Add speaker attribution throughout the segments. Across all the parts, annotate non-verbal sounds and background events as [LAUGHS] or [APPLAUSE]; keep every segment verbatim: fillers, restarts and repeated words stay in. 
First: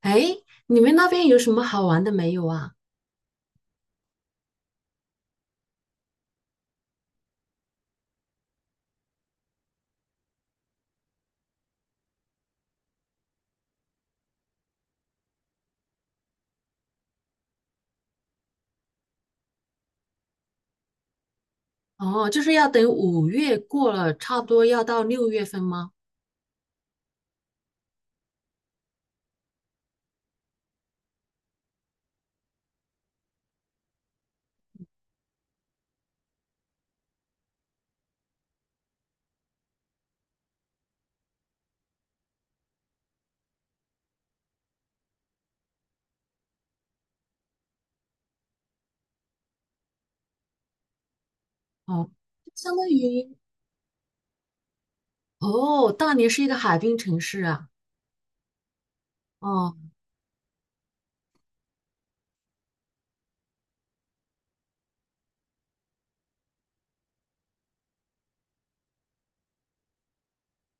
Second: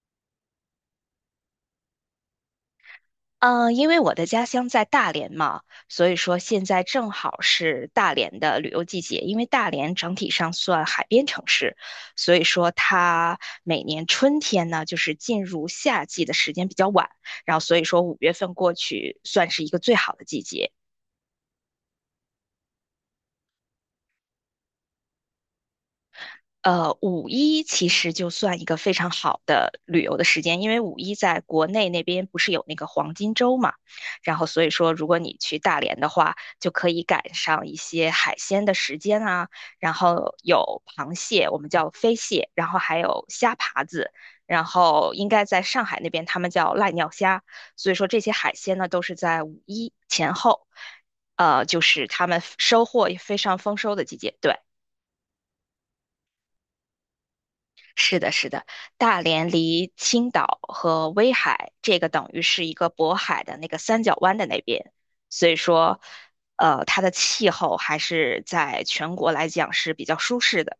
Speaker 1: 哎，你们那边有什么好玩的没有啊？
Speaker 2: 嗯，因为我的家乡在大连嘛，所以说现在正好是大连的旅游季节。因为大连整体上算海边城市，所以说它每年春天呢，就是进入夏季的时间比较晚，然后所以说五月份过去算是一个最好的季节。
Speaker 1: 哦，就是要等五月过了，差不多要到六月份吗？
Speaker 2: 呃，五一其实就算一个非常好的旅游的时间，因为五一在国内那边不是有那个黄金周嘛，然后所以说如果你去大连的话，就可以赶上一些海鲜的时间啊，然后有螃蟹，我们叫飞蟹，然后还有虾爬子，然后应该在上海那边他们叫濑尿虾，所以说这些海鲜呢都是在五一前后，呃，就是
Speaker 1: 哦，
Speaker 2: 他们
Speaker 1: 相
Speaker 2: 收
Speaker 1: 当
Speaker 2: 获也
Speaker 1: 于
Speaker 2: 非常丰收的季节，对。
Speaker 1: 哦，大连是一个海滨城市啊。
Speaker 2: 是的，是的，大连
Speaker 1: 哦
Speaker 2: 离青岛和威海，这个等于是一个渤海的那个三角湾的那边，所以说，呃，它的气候还是在全国来讲是比较舒适的。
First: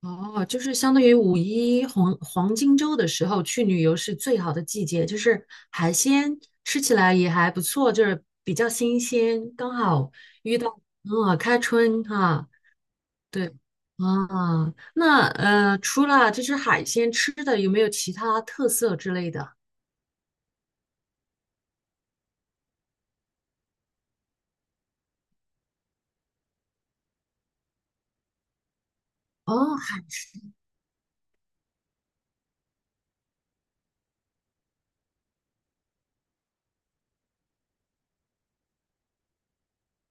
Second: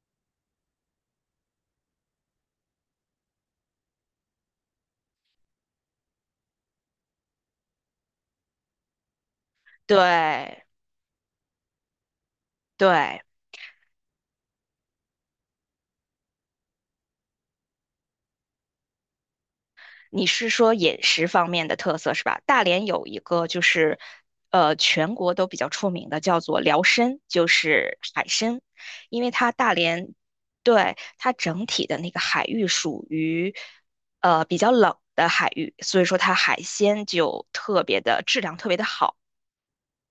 Speaker 1: 哦，就是相当于五一黄黄金周的时候去旅游是最好的季节，就是海鲜吃起来也还不错，就是比较新鲜，刚好
Speaker 2: 对，
Speaker 1: 嗯开春哈、
Speaker 2: 对，
Speaker 1: 对。啊，那呃，除了就是海鲜吃的，有没有其他特色之类的？
Speaker 2: 你是说饮食方面的特色是吧？大连有一个就是，呃，全国都比较出名的，叫做辽参，就是海参，因为它大
Speaker 1: 哦，海，
Speaker 2: 连，对，它整体的那个海域属于，呃，比较冷的海域，所以说它海鲜就特别的质量特别的好。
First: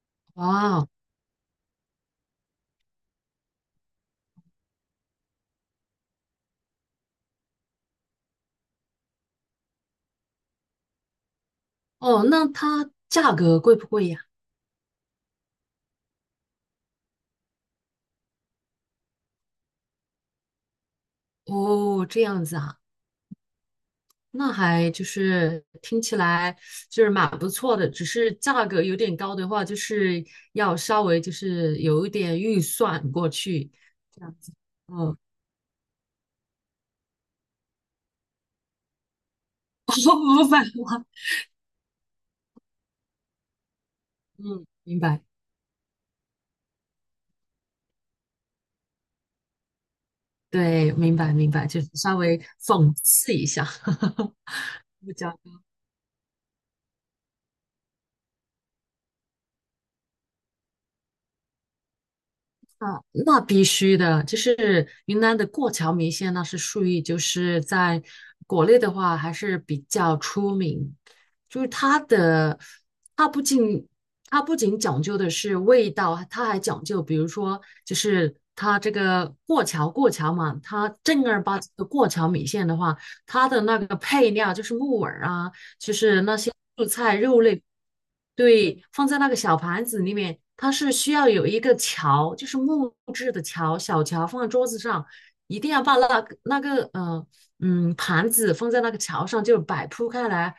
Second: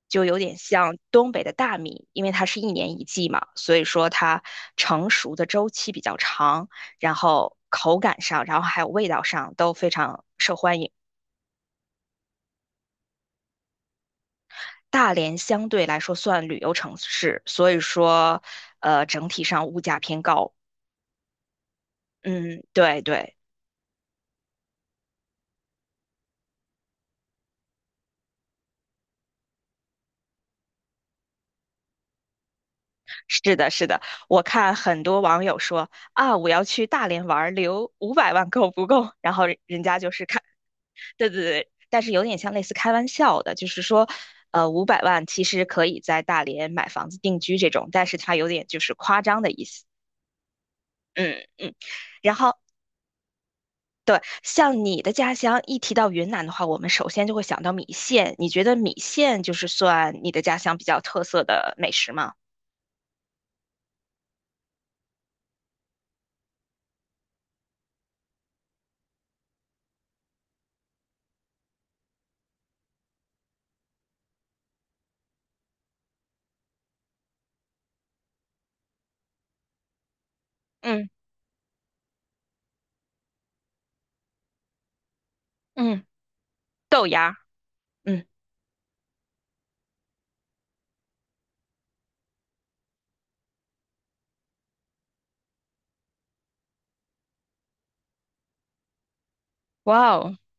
Speaker 2: 就有点
Speaker 1: 哇，
Speaker 2: 像东北的大米，因为它是一年一季嘛，所以说它成熟的周期比较长，然后口感上，然后还有味道上都非常受欢迎。
Speaker 1: 哦，那它价格贵不贵呀？
Speaker 2: 大连相对来说算旅游城市，所以说，呃，整体上物价偏高。
Speaker 1: 哦，这样子
Speaker 2: 嗯，
Speaker 1: 啊。
Speaker 2: 对对，
Speaker 1: 那还就是听起来就是蛮不错的，只是价格有点高的话，就是要稍微就是有一点预算过
Speaker 2: 是的，
Speaker 1: 去，
Speaker 2: 是的。
Speaker 1: 这样
Speaker 2: 我
Speaker 1: 子。
Speaker 2: 看很
Speaker 1: 哦，
Speaker 2: 多网友说啊，我要去大连玩儿留五百万够不够？然后人家
Speaker 1: [LAUGHS]
Speaker 2: 就是看
Speaker 1: 五百万，
Speaker 2: 对对对，但是有点像类似开玩笑的，就是说，
Speaker 1: 嗯，
Speaker 2: 呃，五
Speaker 1: 明
Speaker 2: 百
Speaker 1: 白，
Speaker 2: 万其实可以在大连买房子定居这种，但是它有点就是夸张的意思。
Speaker 1: 对，明白，
Speaker 2: 嗯
Speaker 1: 明白，
Speaker 2: 嗯，
Speaker 1: 就是稍
Speaker 2: 然
Speaker 1: 微
Speaker 2: 后
Speaker 1: 讽刺一下。
Speaker 2: 对，
Speaker 1: [LAUGHS]
Speaker 2: 像你
Speaker 1: 不
Speaker 2: 的家
Speaker 1: 讲。
Speaker 2: 乡一提到云南的话，我们首先就会想到米线。你觉得米线就是算你的家乡比较特色的美食吗？
Speaker 1: 啊，那必须的，就是云南的过桥米线，那是属于就是在国内的话还是比较出名。就是它的，它不仅它不仅讲究的是味道，它还讲究，比如说就是它这个过桥过桥嘛，它
Speaker 2: 嗯
Speaker 1: 正儿八经的过桥米线的话，它的那个配料就是木耳啊，就
Speaker 2: 嗯，
Speaker 1: 是那些蔬
Speaker 2: 豆
Speaker 1: 菜
Speaker 2: 芽儿，
Speaker 1: 肉类，
Speaker 2: 嗯，
Speaker 1: 对，放在那个小盘子里面，它是需要有一个桥，就是木质的桥，小桥放在桌子上，一定要把那个那个呃嗯盘子放在那个桥上，就摆铺
Speaker 2: 哇
Speaker 1: 开
Speaker 2: 哦，
Speaker 1: 来，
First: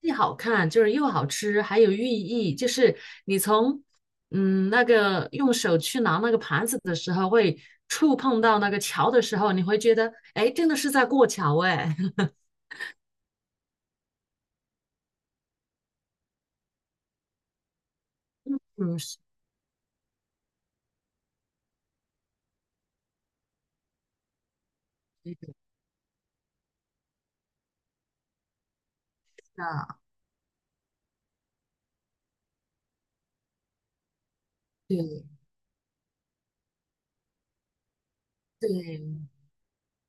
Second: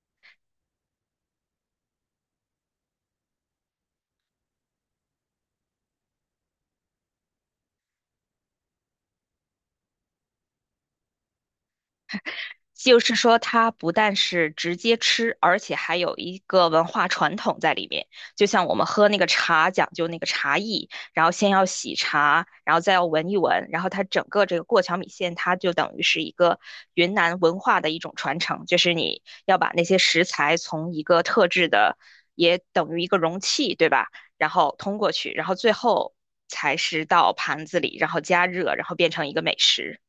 Speaker 1: 既好看就是又好吃，还有寓意，就是你从嗯那个用手去拿那个盘子的时候会触碰到那个桥的时候，你会觉得，哎，诶真的是在过桥，哎，[LAUGHS]
Speaker 2: 就是说，它不但是直接吃，而且还有一个文化传统在里面。就像我们
Speaker 1: 嗯，
Speaker 2: 喝
Speaker 1: 是
Speaker 2: 那个茶，讲究那个茶艺，然后先要洗茶，然后再要闻一闻，然后它整个这个过桥米线，它就等于是一个云南文化的一种传承，就是你要把那
Speaker 1: 的，
Speaker 2: 些食材从一个特制的，也等于一个容器，对吧？然后通过
Speaker 1: 对
Speaker 2: 去，然后最后才是到盘子里，然后加热，然后变
Speaker 1: 对，
Speaker 2: 成一个美食。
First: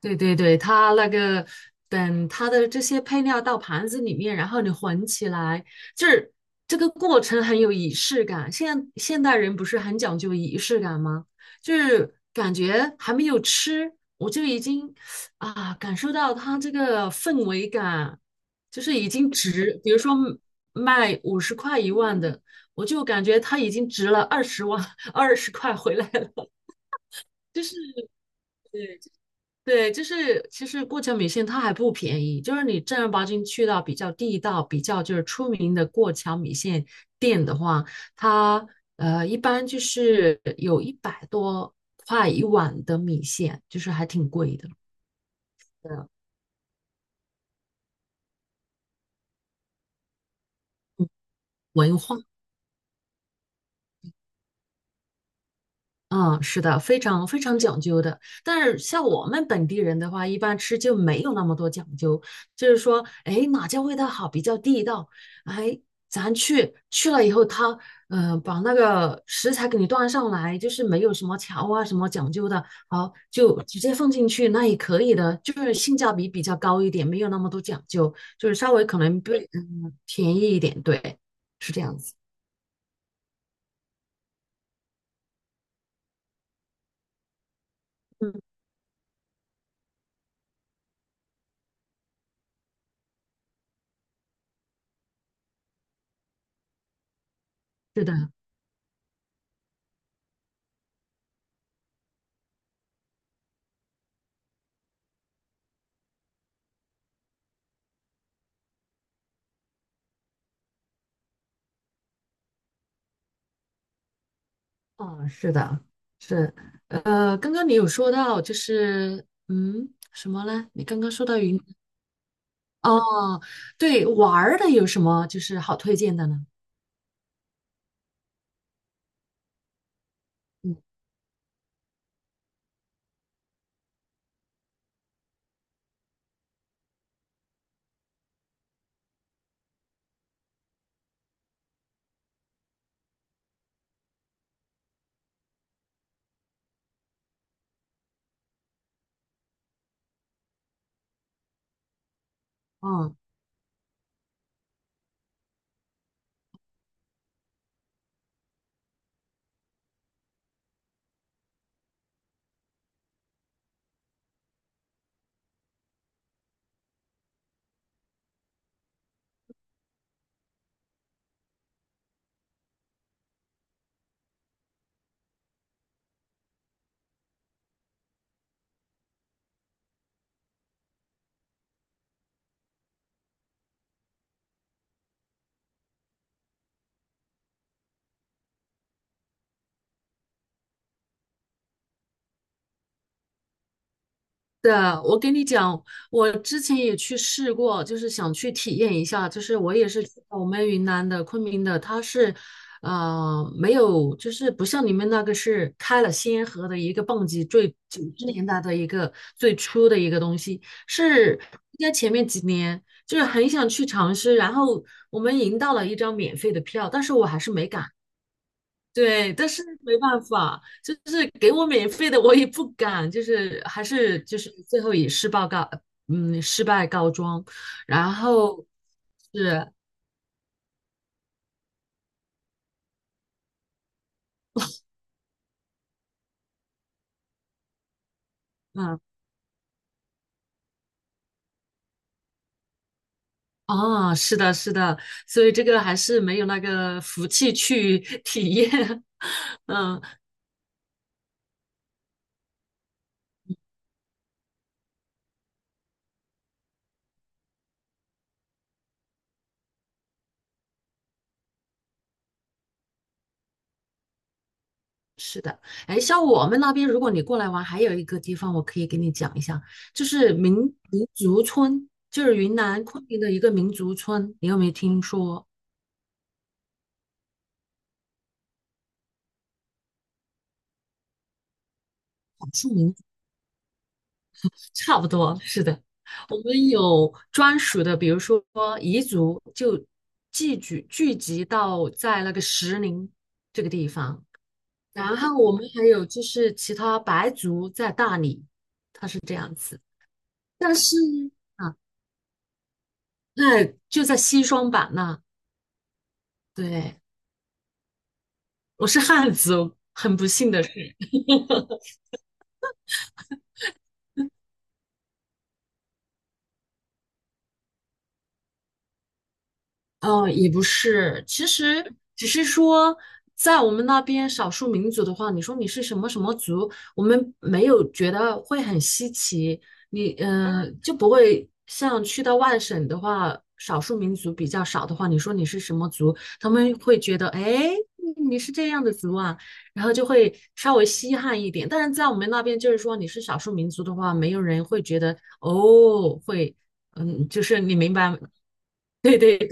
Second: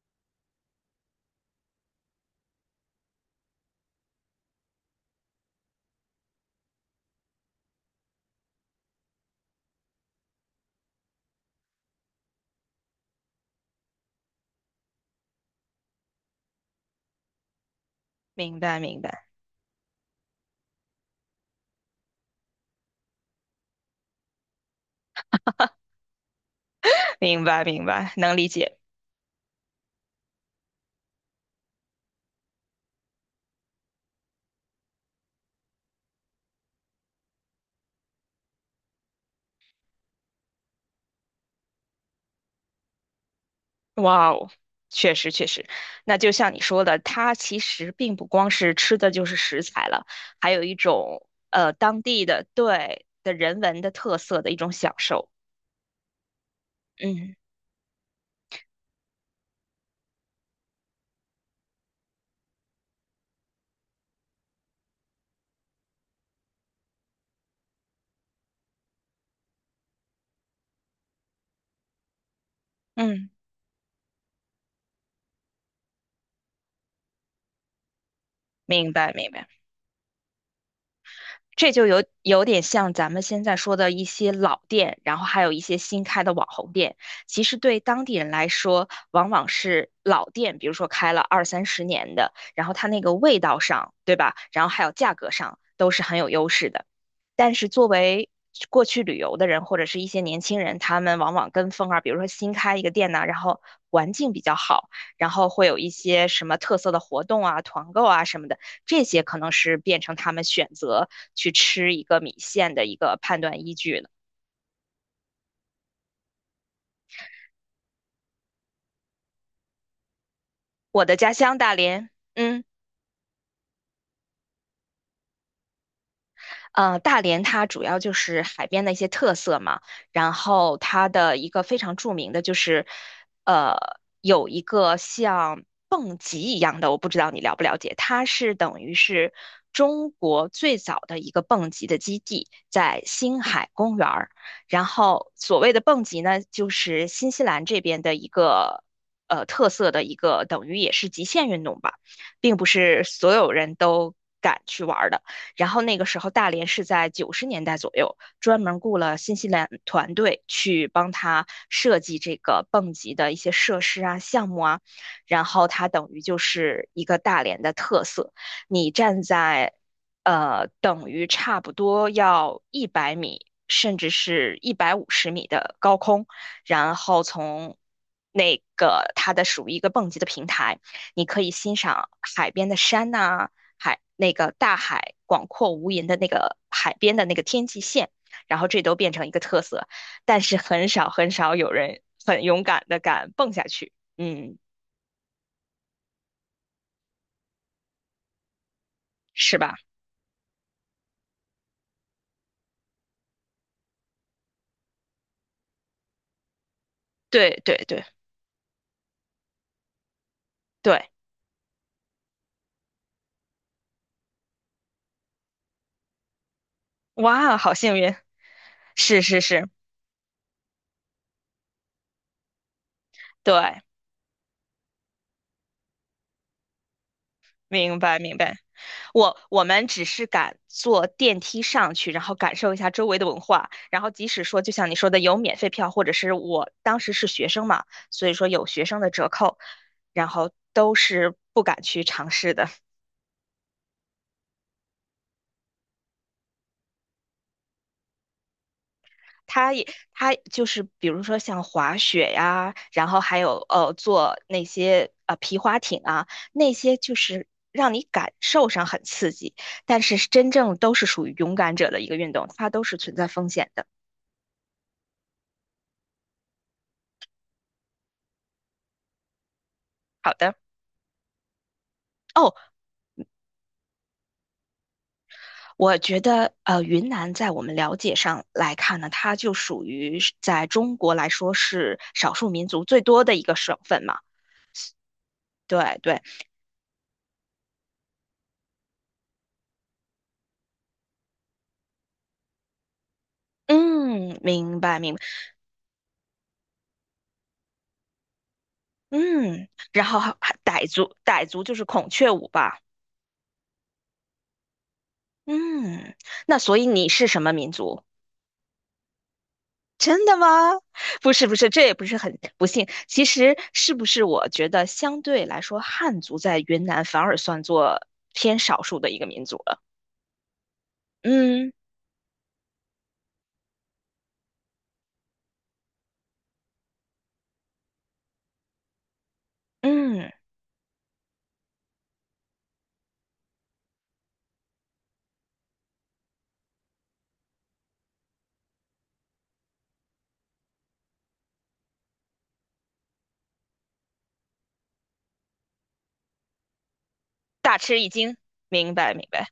Speaker 1: 对对对，它那个等它的这些配料到盘子里面，然后你混起来，就是这个过程很有仪式感。现现代人不是很讲究仪式感吗？就是感觉还没有吃，我就已经啊感受到它这个氛围感，
Speaker 2: 明白，
Speaker 1: 就是
Speaker 2: 明
Speaker 1: 已
Speaker 2: 白。
Speaker 1: 经值，比如说卖五十块一万的，我就感觉它已经值了二十万二十块回来了。
Speaker 2: 明
Speaker 1: [LAUGHS] 就
Speaker 2: 白，
Speaker 1: 是。
Speaker 2: 明白，能理解。
Speaker 1: 对，就是其实过桥米线它还不便宜，就是你正儿八经去到比较地道、比较就是出名的过桥米线店的话，它呃一般就是有一百多块一碗的米线，就是还
Speaker 2: 哇
Speaker 1: 挺
Speaker 2: 哦，
Speaker 1: 贵的。
Speaker 2: 确实确实，那
Speaker 1: 对
Speaker 2: 就像你说的，它其实并不光是吃的就是食材了，还有一种呃
Speaker 1: 文
Speaker 2: 当
Speaker 1: 化
Speaker 2: 地的对的人文的特色的一种享受。
Speaker 1: 嗯，是的，非常
Speaker 2: 嗯
Speaker 1: 非常讲究的。但是像我们本地人的话，一般吃就没有那么多讲究，就是说，哎，哪家味道好比较地道，哎，咱去去了以后他，嗯把那个食材给你端上来，就是没有什么调啊什么讲究的，好
Speaker 2: 嗯，
Speaker 1: 就直接放进去，那也可以的，就是性价比比较高一点，没有那么多讲究，就是稍微
Speaker 2: 明
Speaker 1: 可
Speaker 2: 白
Speaker 1: 能
Speaker 2: 明白。
Speaker 1: 对，嗯，便宜一点，对，
Speaker 2: 这
Speaker 1: 是这
Speaker 2: 就
Speaker 1: 样
Speaker 2: 有
Speaker 1: 子，
Speaker 2: 有点像咱们现在说的一些老店，然后还有一些新开的网红店。其实对当地人
Speaker 1: 嗯，
Speaker 2: 来说，往往是老店，比如说开了二三十年的，然后它那个味道上，对吧？然后还有价格上，都是很有优势的。但是作
Speaker 1: 是
Speaker 2: 为
Speaker 1: 的。
Speaker 2: 过去旅游的人或者是一些年轻人，他们往往跟风啊，比如说新开一个店呐、然后环境比较好，然后会有一些什么特色的活动啊、团购啊什么的，这些可能是变成他们选择去吃一个米线的一个判断依据了。
Speaker 1: 嗯，是的，是，呃，刚刚你有说到，就是，嗯，什么呢？你刚
Speaker 2: 我
Speaker 1: 刚
Speaker 2: 的
Speaker 1: 说
Speaker 2: 家
Speaker 1: 到
Speaker 2: 乡
Speaker 1: 云，
Speaker 2: 大连，嗯。
Speaker 1: 哦，对，玩儿的有什么就是好推荐的呢？
Speaker 2: 呃，大连它主要就是海边的一些特色嘛，然后
Speaker 1: 嗯，
Speaker 2: 它的一个非常著名的就是，呃，有一个像蹦极一样的，我不知道你了不了解，它是等于是中国最早的一个蹦极的基地，在星海公园儿。然后所谓的蹦极呢，就是新西兰这边的一个。呃，特色的一个等于也是极限运动吧，并不是
Speaker 1: 哦
Speaker 2: 所有人都敢去玩儿的。然后那个时候大连是在九十年代左右，专门雇了新西兰团队去帮他设计这个蹦极的一些设施啊、项目啊，然后它等于就是一个大连的特色。你站在呃，等于差不多要一百米，甚至是一百五十米的高空，然后从那个它的属于一个蹦极的平台，你可以欣赏海边的山呐、啊海那个大海广阔无垠的那个海边的那个天际线，然后这都变成一个特色，但是很少很少有人很勇敢的敢蹦下去，嗯，
Speaker 1: 的，我跟你讲，我之前也去试过，就是想去体验一下。就是
Speaker 2: 是吧？
Speaker 1: 我也是去我们云南的昆明的，它是，呃，没有，就是不像你们那个是开了先河的一个蹦极，
Speaker 2: 对
Speaker 1: 最
Speaker 2: 对
Speaker 1: 九
Speaker 2: 对
Speaker 1: 十年代的一个最初的一个东西，
Speaker 2: 对，
Speaker 1: 是应该前面几年就是很想去尝试，然后我们赢到了一张免费的票，但是我还是
Speaker 2: 哇，
Speaker 1: 没
Speaker 2: 好
Speaker 1: 敢。
Speaker 2: 幸运，是
Speaker 1: 对，
Speaker 2: 是
Speaker 1: 但是
Speaker 2: 是，
Speaker 1: 没办法，就是给我免费的，我也不敢，就是
Speaker 2: 对。
Speaker 1: 还是就是最后以失败告，嗯，失败告终。
Speaker 2: 明
Speaker 1: 然
Speaker 2: 白明白。
Speaker 1: 后
Speaker 2: 我我
Speaker 1: 是，
Speaker 2: 们只是敢坐电梯上去，然后感受一下周围的文化。然后即使说，就像你说的，有免费票，或者是我当时是学生嘛，所以说有学
Speaker 1: 嗯，
Speaker 2: 生的折扣，然后都是不敢去尝试的。
Speaker 1: 啊，是的，是的，所以这个还是没有那个福气去 [LAUGHS] 体验。
Speaker 2: 他也
Speaker 1: 嗯，
Speaker 2: 他就是比如说像滑雪呀，然后还有呃坐那些呃皮划艇啊，那些就是让你感受上很刺激，但是真正都是属于勇敢者的一个运动，它都是存在风险的。
Speaker 1: 是的，哎，像我们那边，如果你过来玩，还有一个地方我可以给你讲一下，就
Speaker 2: 好
Speaker 1: 是
Speaker 2: 的，
Speaker 1: 民民族村，就是
Speaker 2: 哦，
Speaker 1: 云南昆明的一个民族村，你有没有听说
Speaker 2: 我觉得呃，云南在我们了解上来看呢，它就属于是在中国来说是少
Speaker 1: 少
Speaker 2: 数民
Speaker 1: 数
Speaker 2: 族
Speaker 1: 民？
Speaker 2: 最多的一个省份嘛。
Speaker 1: 差不多，是的，
Speaker 2: 对对，
Speaker 1: 我们有专属的，比如说彝族就聚集聚集到在那个石林这个地方，
Speaker 2: 嗯，明白明
Speaker 1: 然
Speaker 2: 白，
Speaker 1: 后我们还有就是其他白族在大理，它是这样
Speaker 2: 嗯，
Speaker 1: 子，
Speaker 2: 然后还还
Speaker 1: 但
Speaker 2: 傣
Speaker 1: 是
Speaker 2: 族，傣族就
Speaker 1: 啊，
Speaker 2: 是孔雀舞吧，
Speaker 1: 那就在西双版纳，
Speaker 2: 嗯，那所以
Speaker 1: 对，
Speaker 2: 你是什么民族？
Speaker 1: 我是汉族，很
Speaker 2: 真
Speaker 1: 不
Speaker 2: 的
Speaker 1: 幸的，
Speaker 2: 吗？[LAUGHS] 不是不是，这也不是很不幸。其实是不是我觉得相对来说，汉族在云南反而算作偏少数的一个民族了？
Speaker 1: 嗯，也不是，其
Speaker 2: 嗯。
Speaker 1: 实只是说，在我们那边少数民族的话，你说你是什么什么族，我们没有觉得会很稀奇，你
Speaker 2: 嗯，
Speaker 1: 嗯、呃就不会像去到外省的话，少数民族比较少的话，你说你是什么族，他们会觉得哎你是这样的族啊，然后就会稍微稀罕一点。但是在我们那边，就是说你是少数民族的话，没有人会觉得哦会。嗯，就是你
Speaker 2: 大
Speaker 1: 明
Speaker 2: 吃一
Speaker 1: 白，
Speaker 2: 惊，明白明白。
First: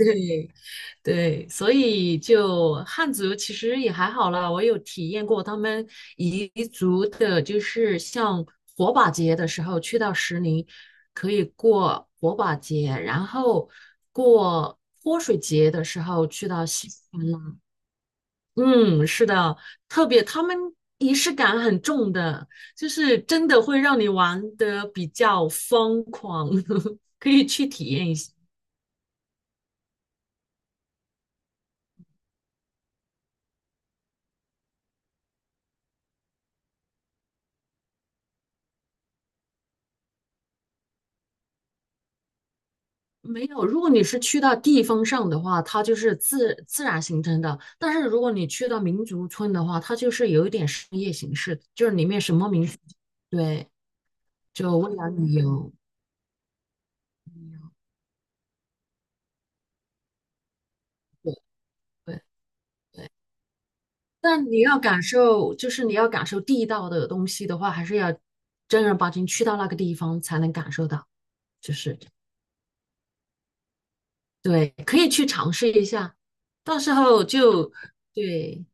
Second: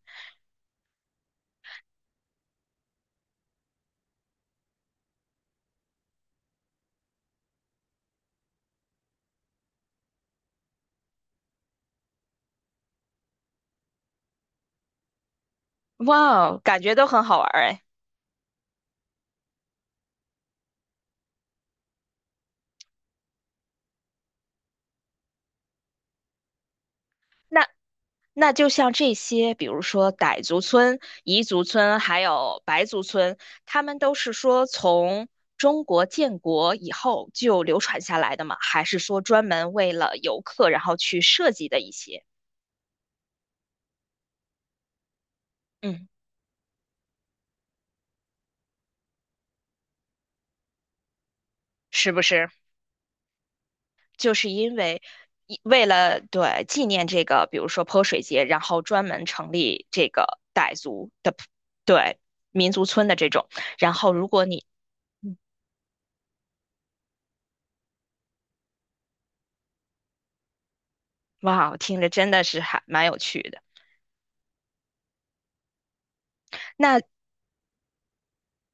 Speaker 1: 对，所以就汉族其实也还好啦，我有体验过他们彝族的，就是像火把节的时候去到石林，可以过火把节，然后过泼水节的时
Speaker 2: 哇
Speaker 1: 候去
Speaker 2: 哦，
Speaker 1: 到
Speaker 2: 感
Speaker 1: 西
Speaker 2: 觉都很
Speaker 1: 川
Speaker 2: 好
Speaker 1: 啦。
Speaker 2: 玩儿哎。
Speaker 1: 嗯，是的，特别他们仪式感很重的，就是真的会让你玩的比较疯狂，[LAUGHS] 可以
Speaker 2: 那
Speaker 1: 去体验一下。
Speaker 2: 那就像这些，比如说傣族村、彝族村，还有白族村，他们都是说从中国建国以后就流传下来的吗？还是说专门为了游客然后去设计的一些？
Speaker 1: 没有，如果你是去到地方上的话，它就
Speaker 2: 嗯，
Speaker 1: 是自自然形成的；但是如果你去到民族村的话，它就是有一点商业形式，就是里
Speaker 2: 是
Speaker 1: 面
Speaker 2: 不
Speaker 1: 什么
Speaker 2: 是？
Speaker 1: 民族，对，
Speaker 2: 就是因
Speaker 1: 就为
Speaker 2: 为
Speaker 1: 了旅
Speaker 2: 一
Speaker 1: 游，
Speaker 2: 为了对纪念这个，比如说泼水节，然后专门成立这个傣族
Speaker 1: 对
Speaker 2: 的
Speaker 1: 对
Speaker 2: 对民族村
Speaker 1: 对。
Speaker 2: 的这种。然后如果
Speaker 1: 但你
Speaker 2: 你
Speaker 1: 要感
Speaker 2: 嗯
Speaker 1: 受，就是你要感受地道的东西的话，还是要正儿八经去到那个地方才能感受到，就
Speaker 2: 哇，
Speaker 1: 是
Speaker 2: 听着真的是还蛮有趣的。
Speaker 1: 对，可以去尝试一下，到时
Speaker 2: 那
Speaker 1: 候就对。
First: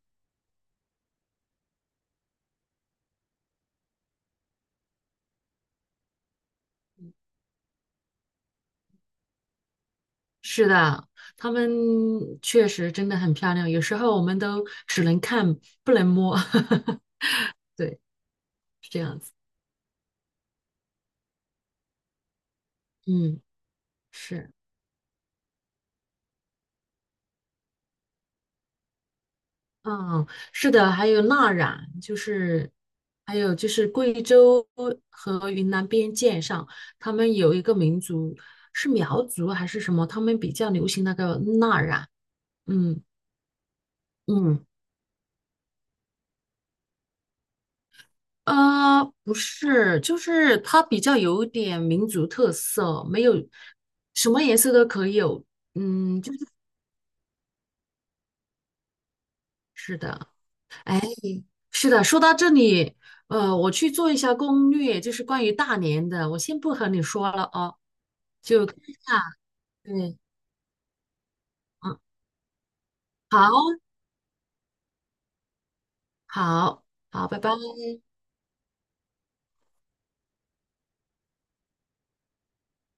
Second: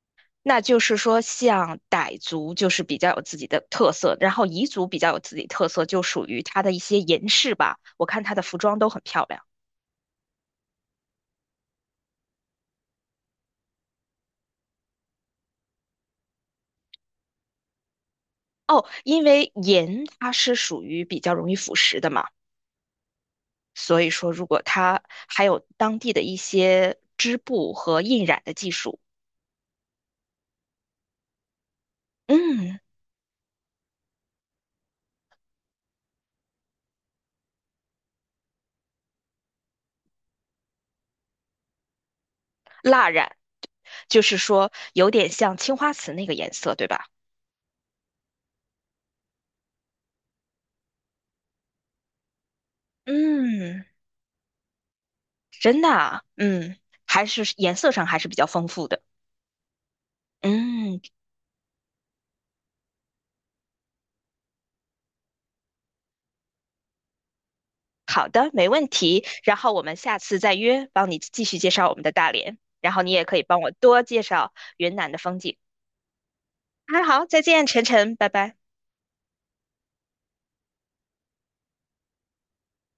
Speaker 2: 那就是说，像傣族就是比较有自己的特色，然后彝族比较有自己特色，就属于它的一些
Speaker 1: 嗯
Speaker 2: 银饰吧。我看它的服装都很漂亮。
Speaker 1: 是的，他们确实真的很漂亮，有时候我们都只能看不能摸，[LAUGHS] 对，
Speaker 2: 哦，
Speaker 1: 是这样
Speaker 2: 因
Speaker 1: 子。
Speaker 2: 为银它是属于比较容易腐蚀的嘛。
Speaker 1: 嗯，
Speaker 2: 所以说，如
Speaker 1: 是，
Speaker 2: 果它还有当地的一些织布和印染的技术，
Speaker 1: 嗯，是的，还有蜡染，就是
Speaker 2: 嗯，
Speaker 1: 还有就是贵州和云南边界上，他们有一个民族是苗族还是什么，他们比较流行那个蜡染。嗯
Speaker 2: 蜡染就是
Speaker 1: 嗯。
Speaker 2: 说有点像青花瓷那个颜色，对吧？
Speaker 1: 呃，不是，就是它比较有点民族特色，没有
Speaker 2: 嗯，
Speaker 1: 什么颜色都可以有。
Speaker 2: 真的
Speaker 1: 嗯，
Speaker 2: 啊，
Speaker 1: 就是
Speaker 2: 嗯，还是颜色上还是比较丰富的。
Speaker 1: 是的，
Speaker 2: 嗯，
Speaker 1: 哎，是的。说到这里，呃，我去做一下攻略，就是关于大连的，我先不和你说了哦，
Speaker 2: 好的，
Speaker 1: 就
Speaker 2: 没
Speaker 1: 看
Speaker 2: 问
Speaker 1: 一下。
Speaker 2: 题。然后我们
Speaker 1: 对，
Speaker 2: 下次再约，帮你继续介绍我
Speaker 1: 嗯，
Speaker 2: 们的大连，然后你也可以帮我
Speaker 1: 好，
Speaker 2: 多介绍云南的风景。
Speaker 1: 好，
Speaker 2: 那好，
Speaker 1: 好，拜
Speaker 2: 再
Speaker 1: 拜。
Speaker 2: 见，晨晨，拜拜。